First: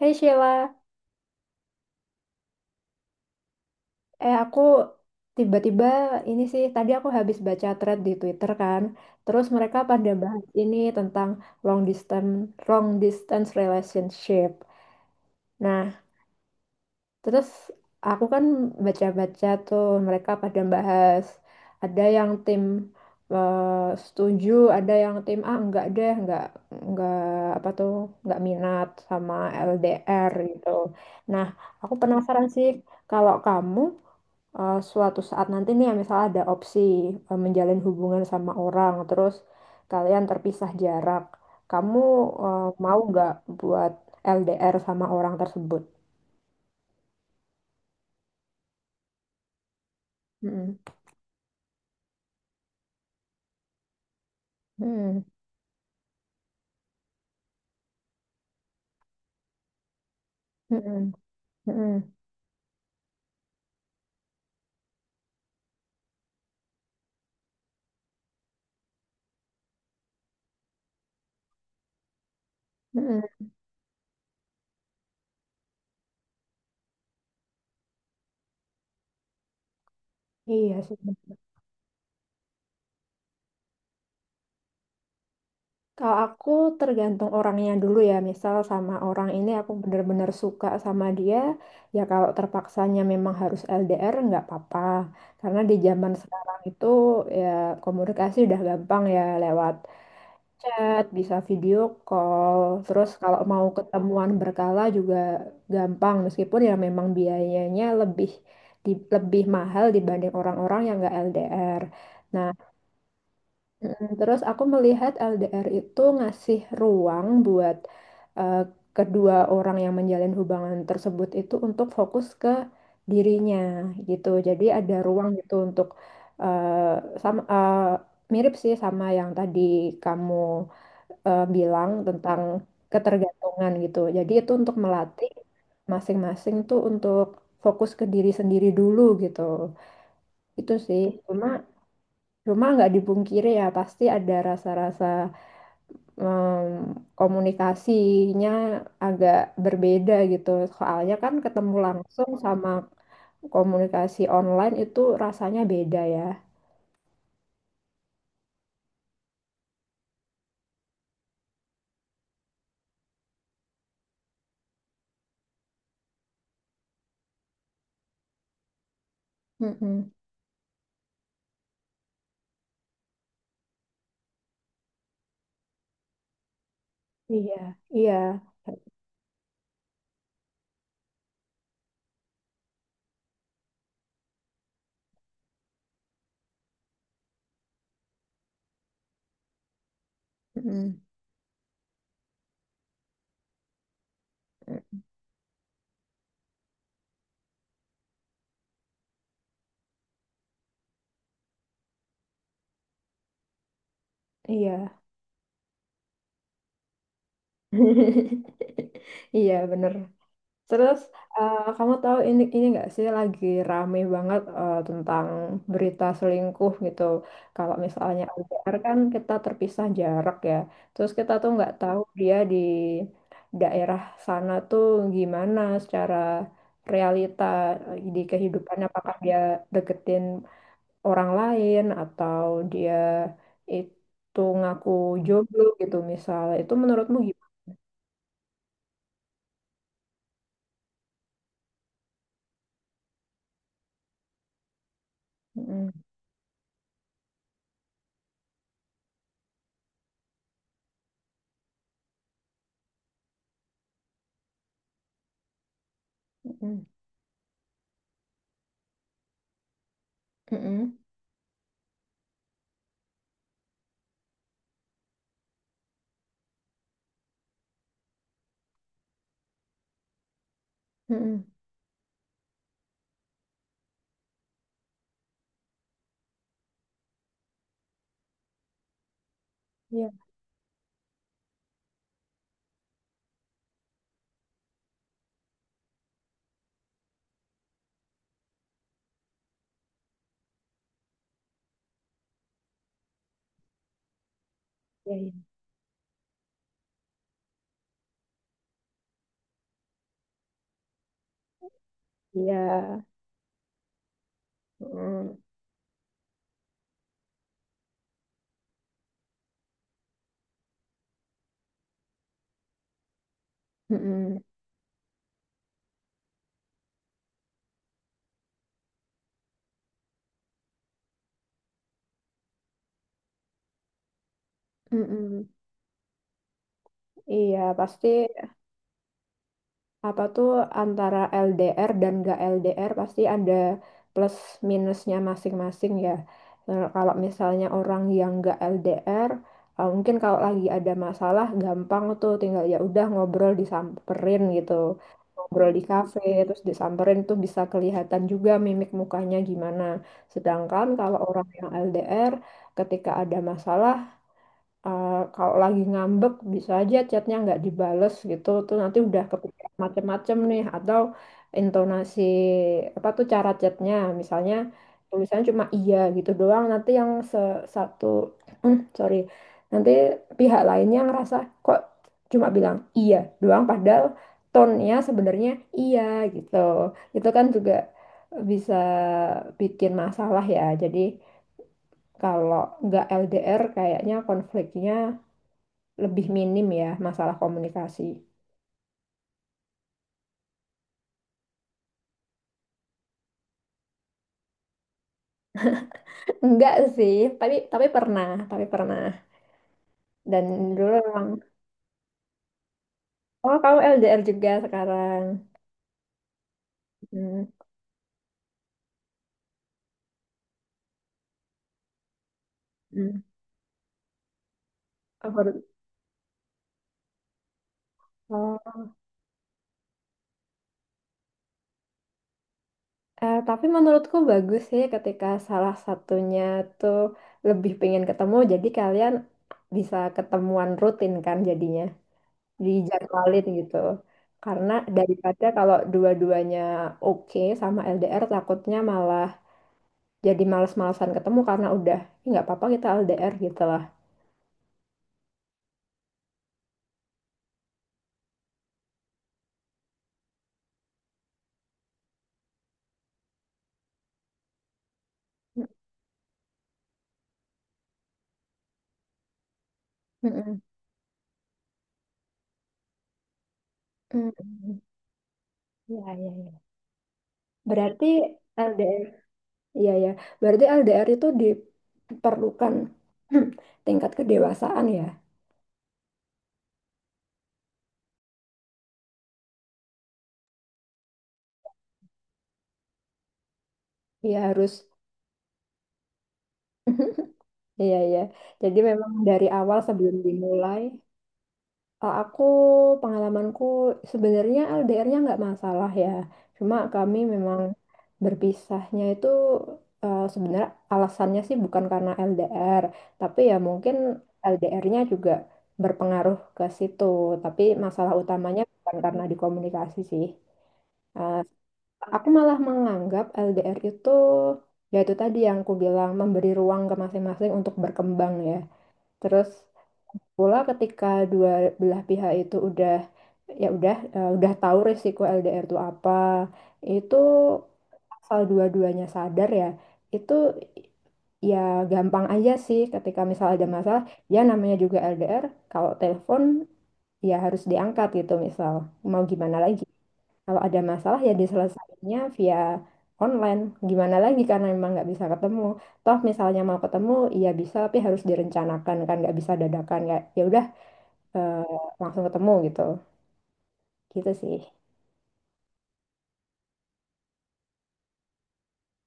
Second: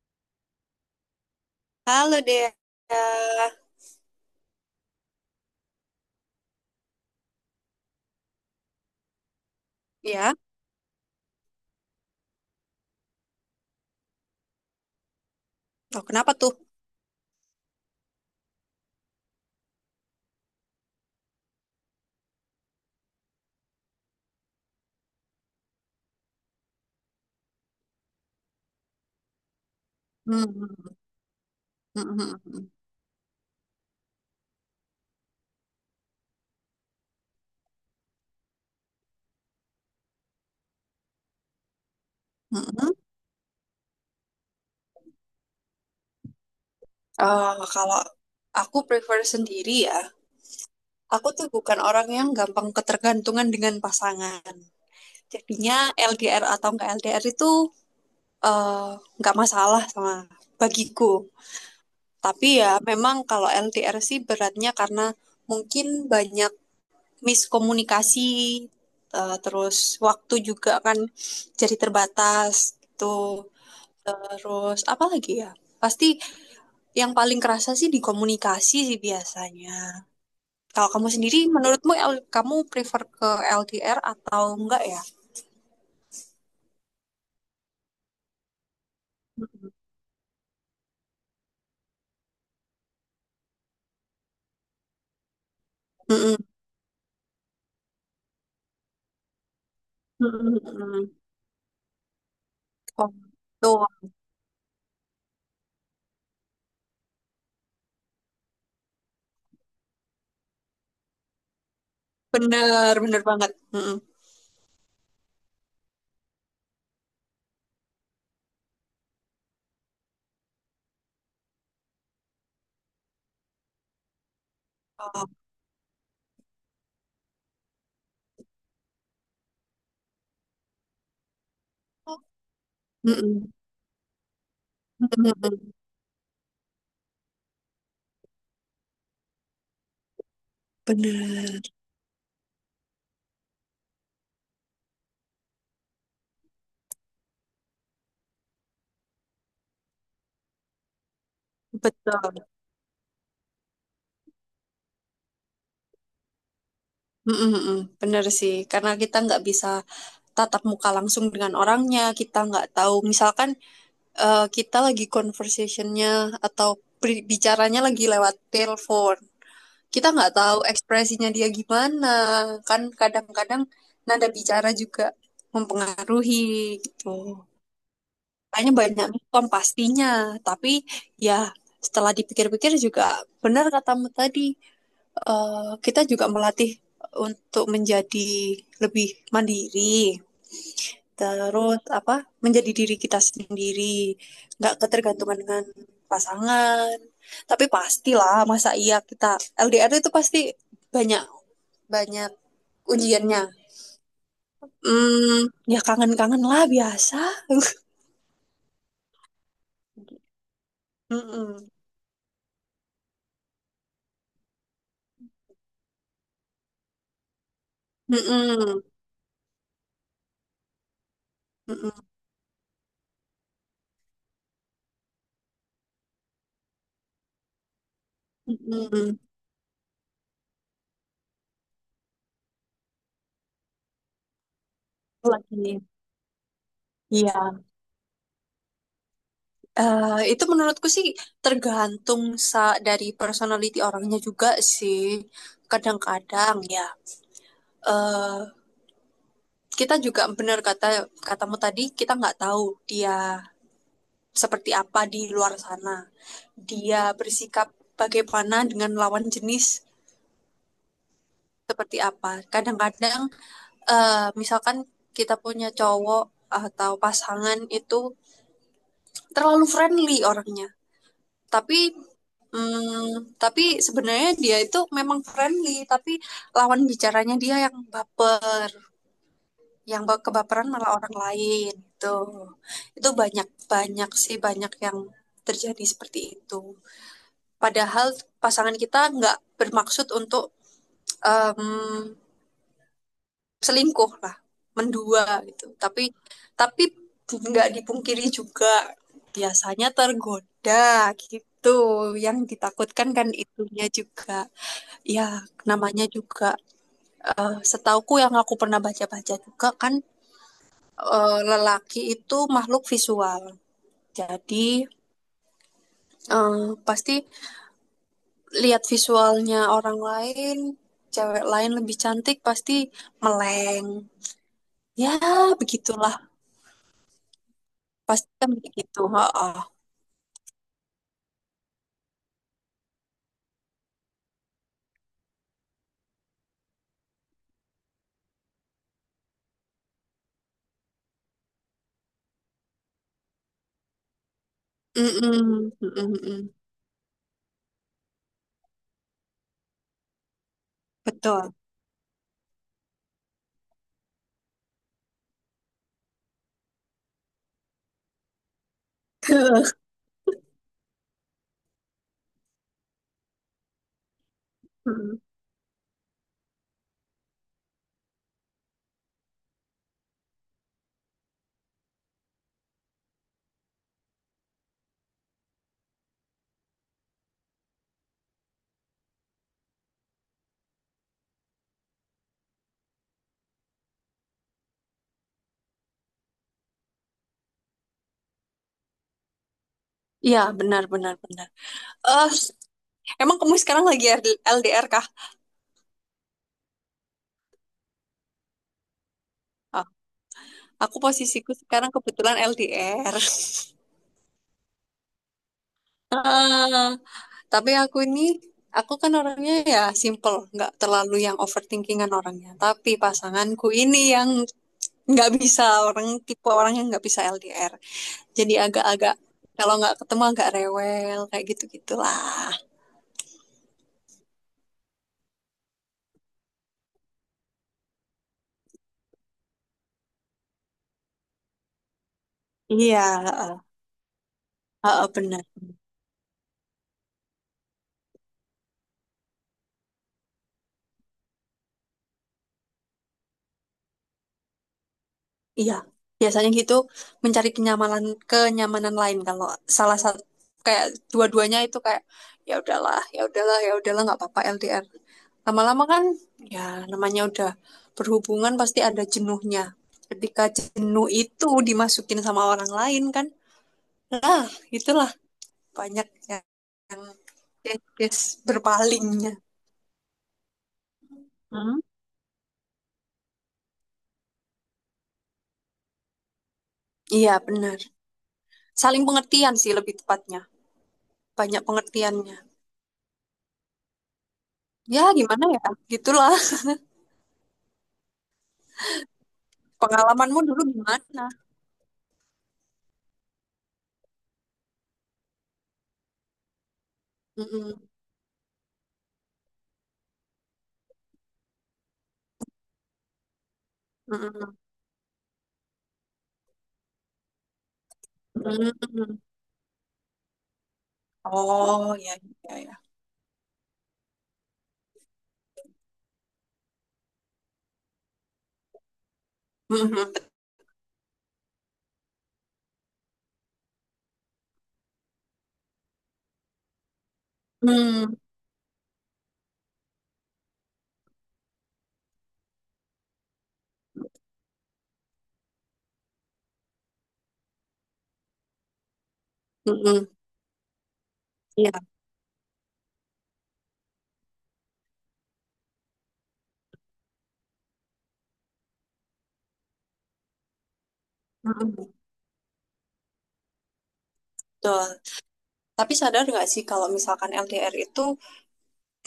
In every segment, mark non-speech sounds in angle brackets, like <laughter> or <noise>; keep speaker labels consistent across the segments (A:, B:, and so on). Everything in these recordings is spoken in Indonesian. A: Hey Sheila,
B: Halo Dea.
A: aku tiba-tiba ini sih tadi aku habis baca thread di Twitter kan, terus mereka pada
B: Ya,
A: bahas ini tentang long distance long distance relationship. Nah,
B: oh, kenapa tuh?
A: terus aku kan baca-baca tuh mereka pada bahas ada yang tim eh, setuju, ada yang tim ah enggak deh, enggak apa tuh, enggak minat sama LDR gitu.
B: Hmm.
A: Nah, aku
B: hmm, hmm,
A: penasaran
B: hmm.
A: sih kalau kamu suatu saat nanti nih ya, misalnya ada opsi menjalin hubungan sama orang terus kalian terpisah jarak kamu
B: hmm, hmm.
A: mau nggak buat LDR sama orang tersebut.
B: Eh, kalau aku prefer sendiri ya,
A: Mm-mm,
B: aku tuh bukan orang yang gampang ketergantungan dengan pasangan.
A: mm-mm,
B: Jadinya LDR atau enggak LDR itu eh, nggak masalah sama bagiku.
A: mm-mm, mm-mm,
B: Tapi ya memang kalau LDR sih beratnya karena mungkin banyak miskomunikasi, terus waktu juga kan jadi terbatas gitu.
A: mm-mm.
B: Terus apa lagi ya? Pasti yang paling kerasa sih di komunikasi sih biasanya.
A: Iya
B: Kalau
A: sih.
B: kamu sendiri, menurutmu kamu prefer ke LDR atau enggak ya?
A: Kalau aku tergantung orangnya dulu ya, misal sama orang ini aku bener-bener suka sama dia, ya kalau terpaksanya memang harus LDR nggak apa-apa. Karena di zaman
B: Mm-mm.
A: sekarang itu ya komunikasi udah gampang ya lewat chat,
B: Mm-mm.
A: bisa video call, terus
B: Oh,
A: kalau mau
B: tuh
A: ketemuan berkala juga gampang meskipun ya memang biayanya lebih lebih mahal dibanding orang-orang yang nggak LDR. Nah,
B: bener bener banget. Mm-mm.
A: mm, terus aku melihat LDR itu ngasih ruang buat eh, kedua orang yang menjalin hubungan tersebut itu untuk fokus ke dirinya gitu. Jadi ada
B: Oh.
A: ruang gitu untuk eh, sama eh, mirip sih sama yang tadi kamu bilang tentang
B: Mm-mm.
A: ketergantungan gitu. Jadi itu untuk melatih
B: Mm-mm.
A: masing-masing tuh untuk fokus ke diri sendiri dulu gitu. Itu sih. Cuma
B: Bener,
A: Cuma nggak dipungkiri ya, pasti ada rasa-rasa em, komunikasinya agak berbeda gitu. Soalnya kan ketemu langsung
B: betul.
A: sama komunikasi online itu rasanya beda ya.
B: Mm-mm. Bener sih, karena kita nggak bisa tatap muka langsung dengan orangnya, kita nggak tahu. Misalkan kita lagi conversationnya atau bicaranya lagi lewat telepon. Kita
A: Mm-mm.
B: nggak tahu ekspresinya dia gimana, kan kadang-kadang nada bicara juga mempengaruhi gitu.
A: Iya, iya,
B: Kayaknya banyak mikom pastinya, tapi ya setelah dipikir-pikir juga benar katamu tadi, kita juga melatih untuk menjadi lebih mandiri
A: mm-mm.
B: terus apa menjadi diri kita sendiri nggak ketergantungan dengan pasangan tapi pastilah masa iya kita LDR itu pasti banyak banyak ujiannya.
A: Iya.
B: hmm, Ya kangen-kangen lah biasa. <laughs>
A: <laughs> Iya, bener. Terus
B: Mm-mm.
A: kamu tahu ini nggak sih lagi rame banget tentang berita selingkuh gitu. Kalau misalnya LDR
B: Mm-mm.
A: kan kita terpisah jarak ya. Terus kita tuh nggak tahu
B: Mm-mm.
A: dia di daerah sana tuh gimana secara realita di kehidupannya apakah
B: Mm-mm.
A: dia deketin orang lain atau dia itu ngaku jomblo
B: Lagi
A: gitu misalnya. Itu menurutmu
B: iya,
A: gimana?
B: Itu menurutku sih tergantung sa dari personality orangnya juga sih.
A: Mm-mm,
B: Kadang-kadang ya, eh, kita juga benar kata katamu tadi kita nggak tahu dia seperti apa di luar sana,
A: mm-mm,
B: dia bersikap bagaimana dengan lawan jenis
A: mm-mm,
B: seperti apa. Kadang-kadang misalkan kita punya cowok atau pasangan itu terlalu friendly orangnya,
A: mm-mm.
B: tapi tapi sebenarnya dia itu memang friendly tapi lawan bicaranya dia yang baper, yang kebaperan malah orang lain itu. Itu banyak banyak sih, banyak yang terjadi seperti itu, padahal pasangan kita nggak bermaksud untuk em, selingkuh lah, mendua
A: Iya,
B: gitu. Tapi nggak dipungkiri juga biasanya tergoda gitu, yang
A: iya. Iya.
B: ditakutkan kan itunya juga. Ya
A: Mm,
B: namanya juga, setauku yang aku pernah baca-baca juga kan, lelaki itu makhluk visual.
A: mm,
B: Jadi eh, pasti lihat visualnya orang lain, cewek lain lebih cantik pasti meleng.
A: mm,
B: Ya,
A: mm.
B: begitulah.
A: Iya, pasti
B: Pasti kan begitu. Oh,
A: apa tuh antara LDR dan gak LDR pasti ada plus minusnya masing-masing ya. Nah, kalau misalnya orang yang gak LDR, mungkin kalau lagi ada masalah gampang tuh tinggal ya udah ngobrol disamperin gitu. Ngobrol
B: mm-mm,
A: di kafe
B: mm-mm,
A: terus disamperin tuh bisa kelihatan juga mimik mukanya gimana. Sedangkan kalau orang
B: betul.
A: yang LDR ketika ada masalah kalau lagi ngambek bisa aja chatnya nggak dibales gitu tuh nanti udah kepikiran
B: <laughs>
A: macem-macem nih atau intonasi apa tuh cara chatnya misalnya tulisannya cuma iya gitu doang nanti yang satu <clears throat> sorry nanti pihak lainnya ngerasa kok cuma bilang iya doang padahal tone-nya sebenarnya iya gitu itu kan juga bisa bikin masalah ya jadi kalau nggak LDR kayaknya konfliknya lebih minim ya masalah komunikasi.
B: Iya, benar, benar, benar. Eh, emang kamu sekarang lagi LDR kah?
A: <laughs> Enggak sih, tapi pernah, tapi pernah.
B: Ah,
A: Dan dulu
B: aku
A: memang,
B: posisiku sekarang kebetulan LDR.
A: oh kamu LDR juga sekarang.
B: <laughs>
A: Hmm,
B: Tapi aku ini, aku kan orangnya ya simple, nggak terlalu yang overthinkingan orangnya. Tapi
A: hmm.
B: pasanganku ini yang nggak
A: Aku baru-
B: bisa, orang tipe orang yang nggak bisa LDR. Jadi
A: oh.
B: agak-agak, kalau nggak ketemu agak rewel kayak gitu-gitulah.
A: Eh, tapi menurutku bagus sih ketika salah satunya tuh lebih pengen ketemu, jadi kalian bisa ketemuan rutin kan jadinya,
B: Iya,
A: dijadwalin
B: heeh,
A: gitu. Karena
B: heeh,
A: daripada
B: benar.
A: kalau dua-duanya oke sama LDR takutnya malah jadi males-malesan ketemu karena udah "Ih, nggak apa-apa kita LDR gitu lah."
B: Iya, biasanya gitu mencari kenyamanan, kenyamanan lain kalau salah satu kayak dua-duanya itu kayak ya udahlah, ya udahlah, ya udahlah nggak apa-apa LDR. Lama-lama kan ya namanya udah berhubungan pasti ada jenuhnya. Ketika
A: Mm-mm.
B: jenuh itu dimasukin sama orang lain kan, nah
A: Mm-mm.
B: itulah banyak
A: Ya, ya,
B: yang,
A: ya.
B: yang
A: Berarti
B: kes
A: LDR,
B: berpalingnya.
A: iya ya. Berarti LDR itu
B: Hmm?
A: diperlukan <clears throat> tingkat kedewasaan ya.
B: Iya benar, saling pengertian sih lebih tepatnya, banyak pengertiannya.
A: Ya harus.
B: Ya gimana ya, gitulah.
A: <laughs> Iya, ya. Jadi memang dari awal sebelum
B: Pengalamanmu dulu
A: dimulai.
B: gimana?
A: Eh, aku pengalamanku sebenarnya LDR-nya nggak masalah ya. Cuma kami memang
B: Mhm,
A: berpisahnya itu sebenarnya alasannya sih bukan karena LDR, tapi ya mungkin
B: mhm,
A: LDR-nya juga berpengaruh ke situ. Tapi masalah utamanya bukan
B: mmm.
A: karena di komunikasi sih. Eh,
B: Oh, ya
A: aku malah
B: ya ya.
A: menganggap LDR itu ya itu tadi yang aku bilang memberi ruang ke masing-masing untuk berkembang ya. Terus
B: Mhm,
A: pula ketika dua belah pihak itu udah ya udah udah tahu risiko LDR itu apa, itu
B: mmm,
A: asal dua-duanya sadar ya, itu ya gampang aja sih ketika misal ada masalah ya namanya juga LDR kalau telepon ya harus diangkat gitu misal mau gimana lagi
B: mhm,
A: kalau ada masalah ya
B: iya,
A: diselesaikannya via online gimana lagi karena memang nggak bisa ketemu toh misalnya mau ketemu ya bisa tapi harus direncanakan kan nggak bisa dadakan kayak ya udah eh,
B: mhm,
A: langsung ketemu gitu gitu sih.
B: betul. Tapi sadar nggak sih kalau misalkan LDR itu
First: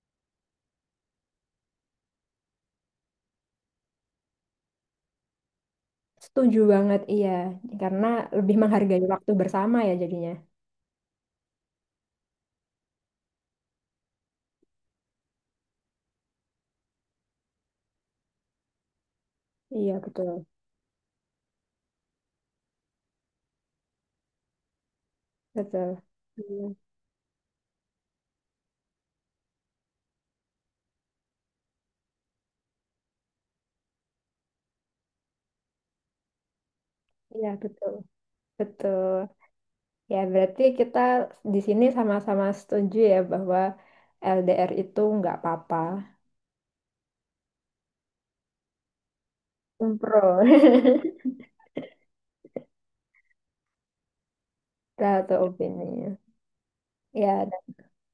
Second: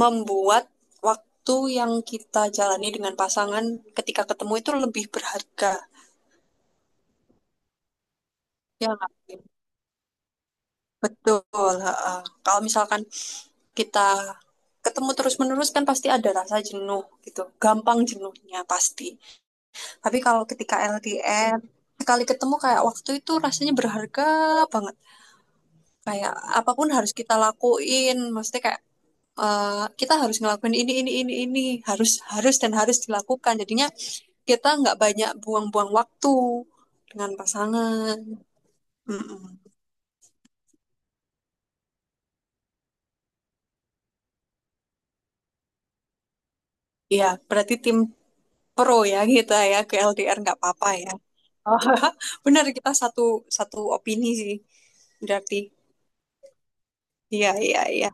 B: membuat waktu yang kita jalani dengan pasangan ketika ketemu itu lebih berharga,
A: Setuju banget iya karena lebih
B: ya
A: menghargai
B: nggak
A: waktu
B: sih?
A: bersama ya jadinya.
B: Betul, heeh. Kalau misalkan kita ketemu terus-menerus kan pasti ada rasa jenuh gitu, gampang jenuhnya pasti.
A: Iya
B: Tapi
A: betul.
B: kalau ketika LDR, sekali ketemu kayak waktu itu rasanya berharga banget.
A: Betul.
B: Kayak
A: Iya,
B: apapun harus kita lakuin, maksudnya kayak eh, kita harus ngelakuin ini, harus, harus dan harus dilakukan. Jadinya kita nggak banyak buang-buang waktu dengan
A: iya betul.
B: pasangan.
A: Betul.
B: Mm-mm.
A: Ya, berarti kita di sini sama-sama setuju ya bahwa LDR itu nggak apa-apa.
B: Iya, berarti tim pro ya kita ya ke
A: Umpro.
B: LDR nggak apa-apa ya.
A: <laughs>
B: <laughs> Benar kita satu satu opini sih.
A: Lah
B: Berarti
A: opini. Ya,
B: iya iya iya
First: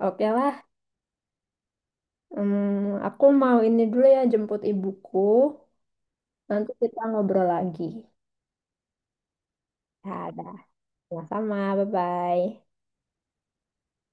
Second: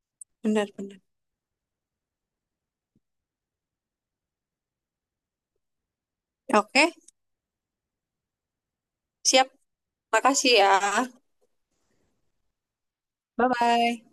A: oke lah.
B: benar benar.
A: Hmm, aku mau ini dulu ya jemput ibuku. Nanti
B: Oke,
A: kita ngobrol lagi.
B: siap.
A: Ya,
B: Makasih
A: dah.
B: ya.
A: Sama-sama. Bye-bye.
B: Bye-bye.